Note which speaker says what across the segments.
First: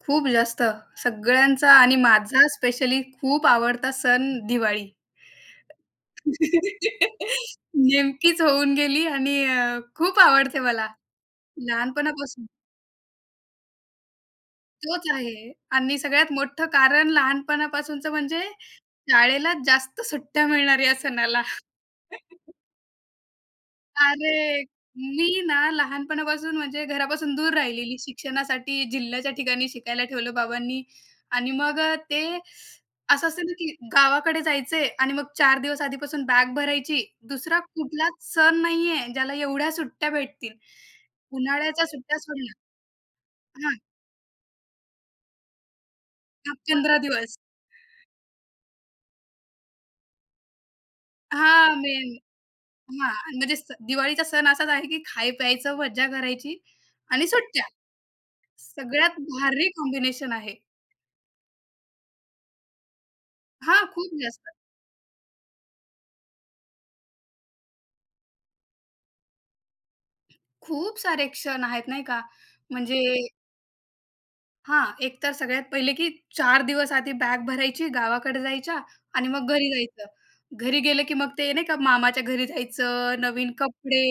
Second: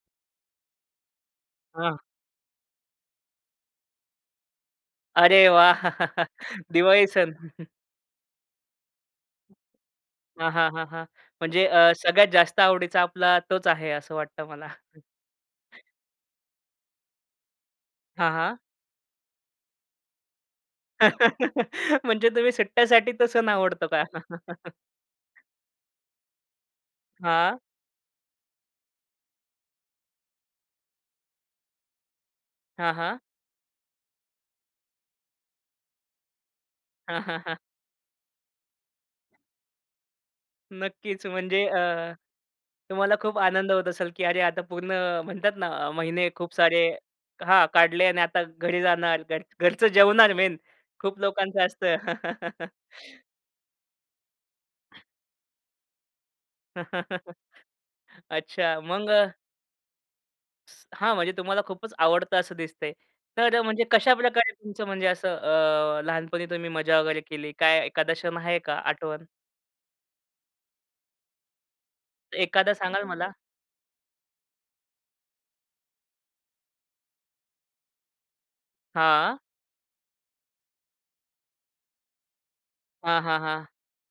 Speaker 1: खूप जास्त, सगळ्यांचा आणि
Speaker 2: हां.
Speaker 1: माझा स्पेशली खूप आवडता सण, दिवाळी.
Speaker 2: अरे वाह! दिवाळी सण.
Speaker 1: नेमकीच होऊन गेली आणि अ, खूप
Speaker 2: हां,
Speaker 1: आवडते
Speaker 2: हां, हां,
Speaker 1: मला,
Speaker 2: हां, म्हणजे अ, सगळ्यात
Speaker 1: लहानपणापासून.
Speaker 2: जास्त आवडीचा आपला तोच आहे, असं वाटतं मला.
Speaker 1: तोच आहे आणि सगळ्यात मोठं कारण लहानपणापासूनचं,
Speaker 2: हां,
Speaker 1: म्हणजे
Speaker 2: हां.
Speaker 1: शाळेला जास्त सुट्ट्या मिळणार या सणाला.
Speaker 2: म्हणजे तुम्ही सुट्ट्यासाठी तो सण आवडतो का
Speaker 1: अरे! मी ना लहानपणापासून, म्हणजे घरापासून दूर
Speaker 2: हां.
Speaker 1: राहिलेली शिक्षणासाठी, जिल्ह्याच्या ठिकाणी शिकायला ठेवलं बाबांनी आणि मग ते
Speaker 2: हां, हां.
Speaker 1: असं असतं ना, की गावाकडे जायचं आहे आणि मग 4 दिवस आधीपासून बॅग भरायची. 2रा कुठलाच सण नाही आहे, ज्याला एवढ्या सुट्ट्या भेटतील,
Speaker 2: नक्कीच, म्हणजे अ,
Speaker 1: उन्हाळ्याच्या सुट्ट्या सोडल्या
Speaker 2: तुम्हाला खूप आनंद
Speaker 1: हा.
Speaker 2: होत असेल की अरे आता पूर्ण म्हणतात ना, महिने खूप
Speaker 1: दहा
Speaker 2: सारे
Speaker 1: पंधरा दिवस.
Speaker 2: हा काढले आणि आता घरी जाणार. घर घरचं जेवणार मेन खूप लोकांचं
Speaker 1: हां,
Speaker 2: असतं.
Speaker 1: मेन हां, म्हणजे स दिवाळीचा सण असाच आहे, की खाय-प्यायचं, मज्जा करायची आणि सुट्ट्या.
Speaker 2: अच्छा,
Speaker 1: सगळ्यात
Speaker 2: मग?
Speaker 1: भारी कॉम्बिनेशन आहे.
Speaker 2: हां, म्हणजे तुम्हाला खूपच आवडतं असं दिसतं आहे. तर म्हणजे
Speaker 1: हां. खूप
Speaker 2: कशाप्रकारे
Speaker 1: जास्त.
Speaker 2: तुमचं म्हणजे असं अ, लहानपणी तुम्ही मजा वगैरे केली? काय एखादा क्षण आहे का, आठवण?
Speaker 1: खूप सारे क्षण आहेत, नाही का?
Speaker 2: एखादा सांगाल
Speaker 1: म्हणजे
Speaker 2: मला?
Speaker 1: हां, एक तर सगळ्यात पहिले की 4 दिवस आधी बॅग भरायची गावाकडे जायच्या आणि
Speaker 2: हां.
Speaker 1: मग घरी जायचं. घरी गेलं की मग ते नाही का, मामाच्या घरी जायचं.
Speaker 2: हां, हां,
Speaker 1: नवीन
Speaker 2: हां.
Speaker 1: कपडे,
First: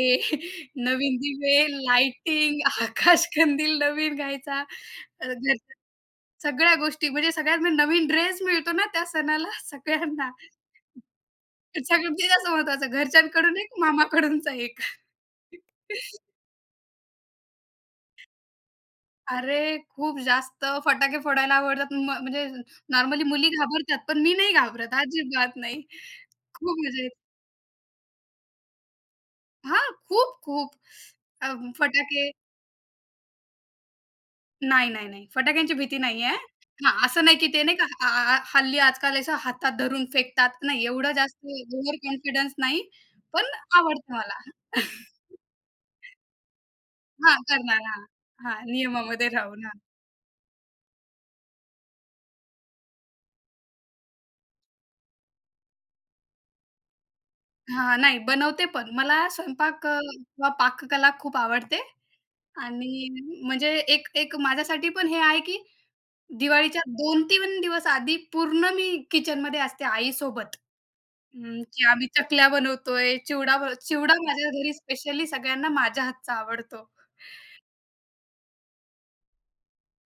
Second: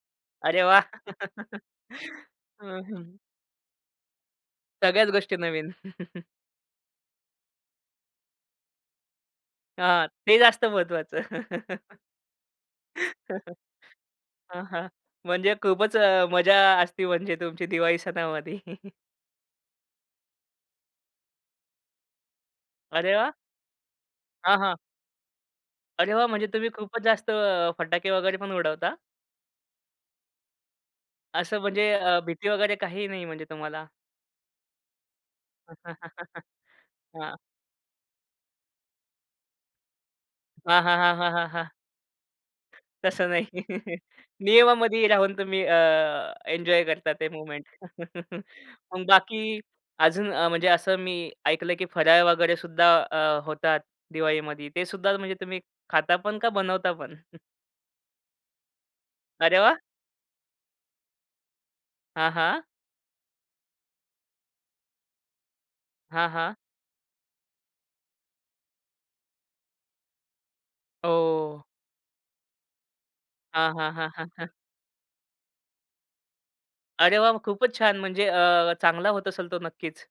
Speaker 2: अरे वाह!
Speaker 1: नवीन दिवे, लाइटिंग.
Speaker 2: अ, हं.
Speaker 1: आकाश कंदील नवीन घ्यायचा
Speaker 2: सगळ्याच गोष्टी नवीन.
Speaker 1: [unintelligible] सगळ्या गोष्टी. म्हणजे सगळ्यात म्हणजे नवीन ड्रेस मिळतो ना त्या सणाला
Speaker 2: हां,
Speaker 1: सगळ्यांना.
Speaker 2: ते जास्त महत्वाचं.
Speaker 1: सगळ्यात ते जास्त महत्वाचं घरच्यांकडून एक मामाकडूनचा
Speaker 2: हां,
Speaker 1: एक.
Speaker 2: हां, म्हणजे खूपच अ, मजा असते, म्हणजे तुमची दिवाळी सणामध्ये.
Speaker 1: अरे! खूप जास्त फटाके फोडायला आवडतात. म म्हणजे
Speaker 2: अरे
Speaker 1: नॉर्मली
Speaker 2: वाह!
Speaker 1: मुली घाबरतात, पण मी नाही
Speaker 2: हां, हां.
Speaker 1: घाबरत, अजिबात नाही.
Speaker 2: अरे वा! म्हणजे तुम्ही
Speaker 1: खूप
Speaker 2: खूपच
Speaker 1: मजा येते.
Speaker 2: जास्त अ, फटाके वगैरे पण उडवता?
Speaker 1: हां, खूप-खूप अ,
Speaker 2: असं म्हणजे अ,
Speaker 1: फटाके
Speaker 2: भीती वगैरे काही नाही, म्हणजे तुम्हाला?
Speaker 1: नाही, नाही, नाही, फटाक्यांची भीती नाही आहे. हां, असं नाही
Speaker 2: हां.
Speaker 1: की ते नाही अ, अ, हल्ली आज-काल अशा हातात धरून फेकतात.
Speaker 2: हां,
Speaker 1: नाही,
Speaker 2: हां,
Speaker 1: एवढं
Speaker 2: हां, हां,
Speaker 1: जास्त
Speaker 2: हां, हां.
Speaker 1: ओव्हर कॉन्फिडन्स नाही,
Speaker 2: तसं
Speaker 1: पण
Speaker 2: नाही.
Speaker 1: आवडतं मला.
Speaker 2: नियमामध्ये राहून तुम्ही अ, एन्जॉय करता ते
Speaker 1: हां,
Speaker 2: मूव्हमेंट.
Speaker 1: करणार. हां, हां.
Speaker 2: मग
Speaker 1: नियमामध्ये
Speaker 2: बाकी
Speaker 1: राहून, हां.
Speaker 2: अजून अ, म्हणजे असं मी ऐकलं की फराळ वगैरे सुद्धा अ, होतात दिवाळीमध्ये. ते सुद्धा म्हणजे तुम्ही खाता पण का, बनवता पण?
Speaker 1: हां, नाही, बनवते पण, मला
Speaker 2: अरे वाह!
Speaker 1: स्वयंपाक अ, किंवा पाककला खूप आवडते
Speaker 2: हां, हां.
Speaker 1: आणि म्हणजे एक एक माझ्यासाठी पण हे आहे की
Speaker 2: हां, हां.
Speaker 1: दिवाळीच्या 2-3 दिवस आधी पूर्ण मी किचनमध्ये असते आईसोबत. अ,
Speaker 2: ओह!
Speaker 1: की आम्ही चकल्या बनवतो आहे, चिवडा
Speaker 2: हां,
Speaker 1: बनव
Speaker 2: हां, हां,
Speaker 1: चिवडा
Speaker 2: हां,
Speaker 1: माझ्या
Speaker 2: हां.
Speaker 1: घरी स्पेशली सगळ्यांना माझ्या हातचा आवडतो.
Speaker 2: अरे वाह! मग खूपच छान, म्हणजे अ, चांगला होत असेल तो, नक्कीच.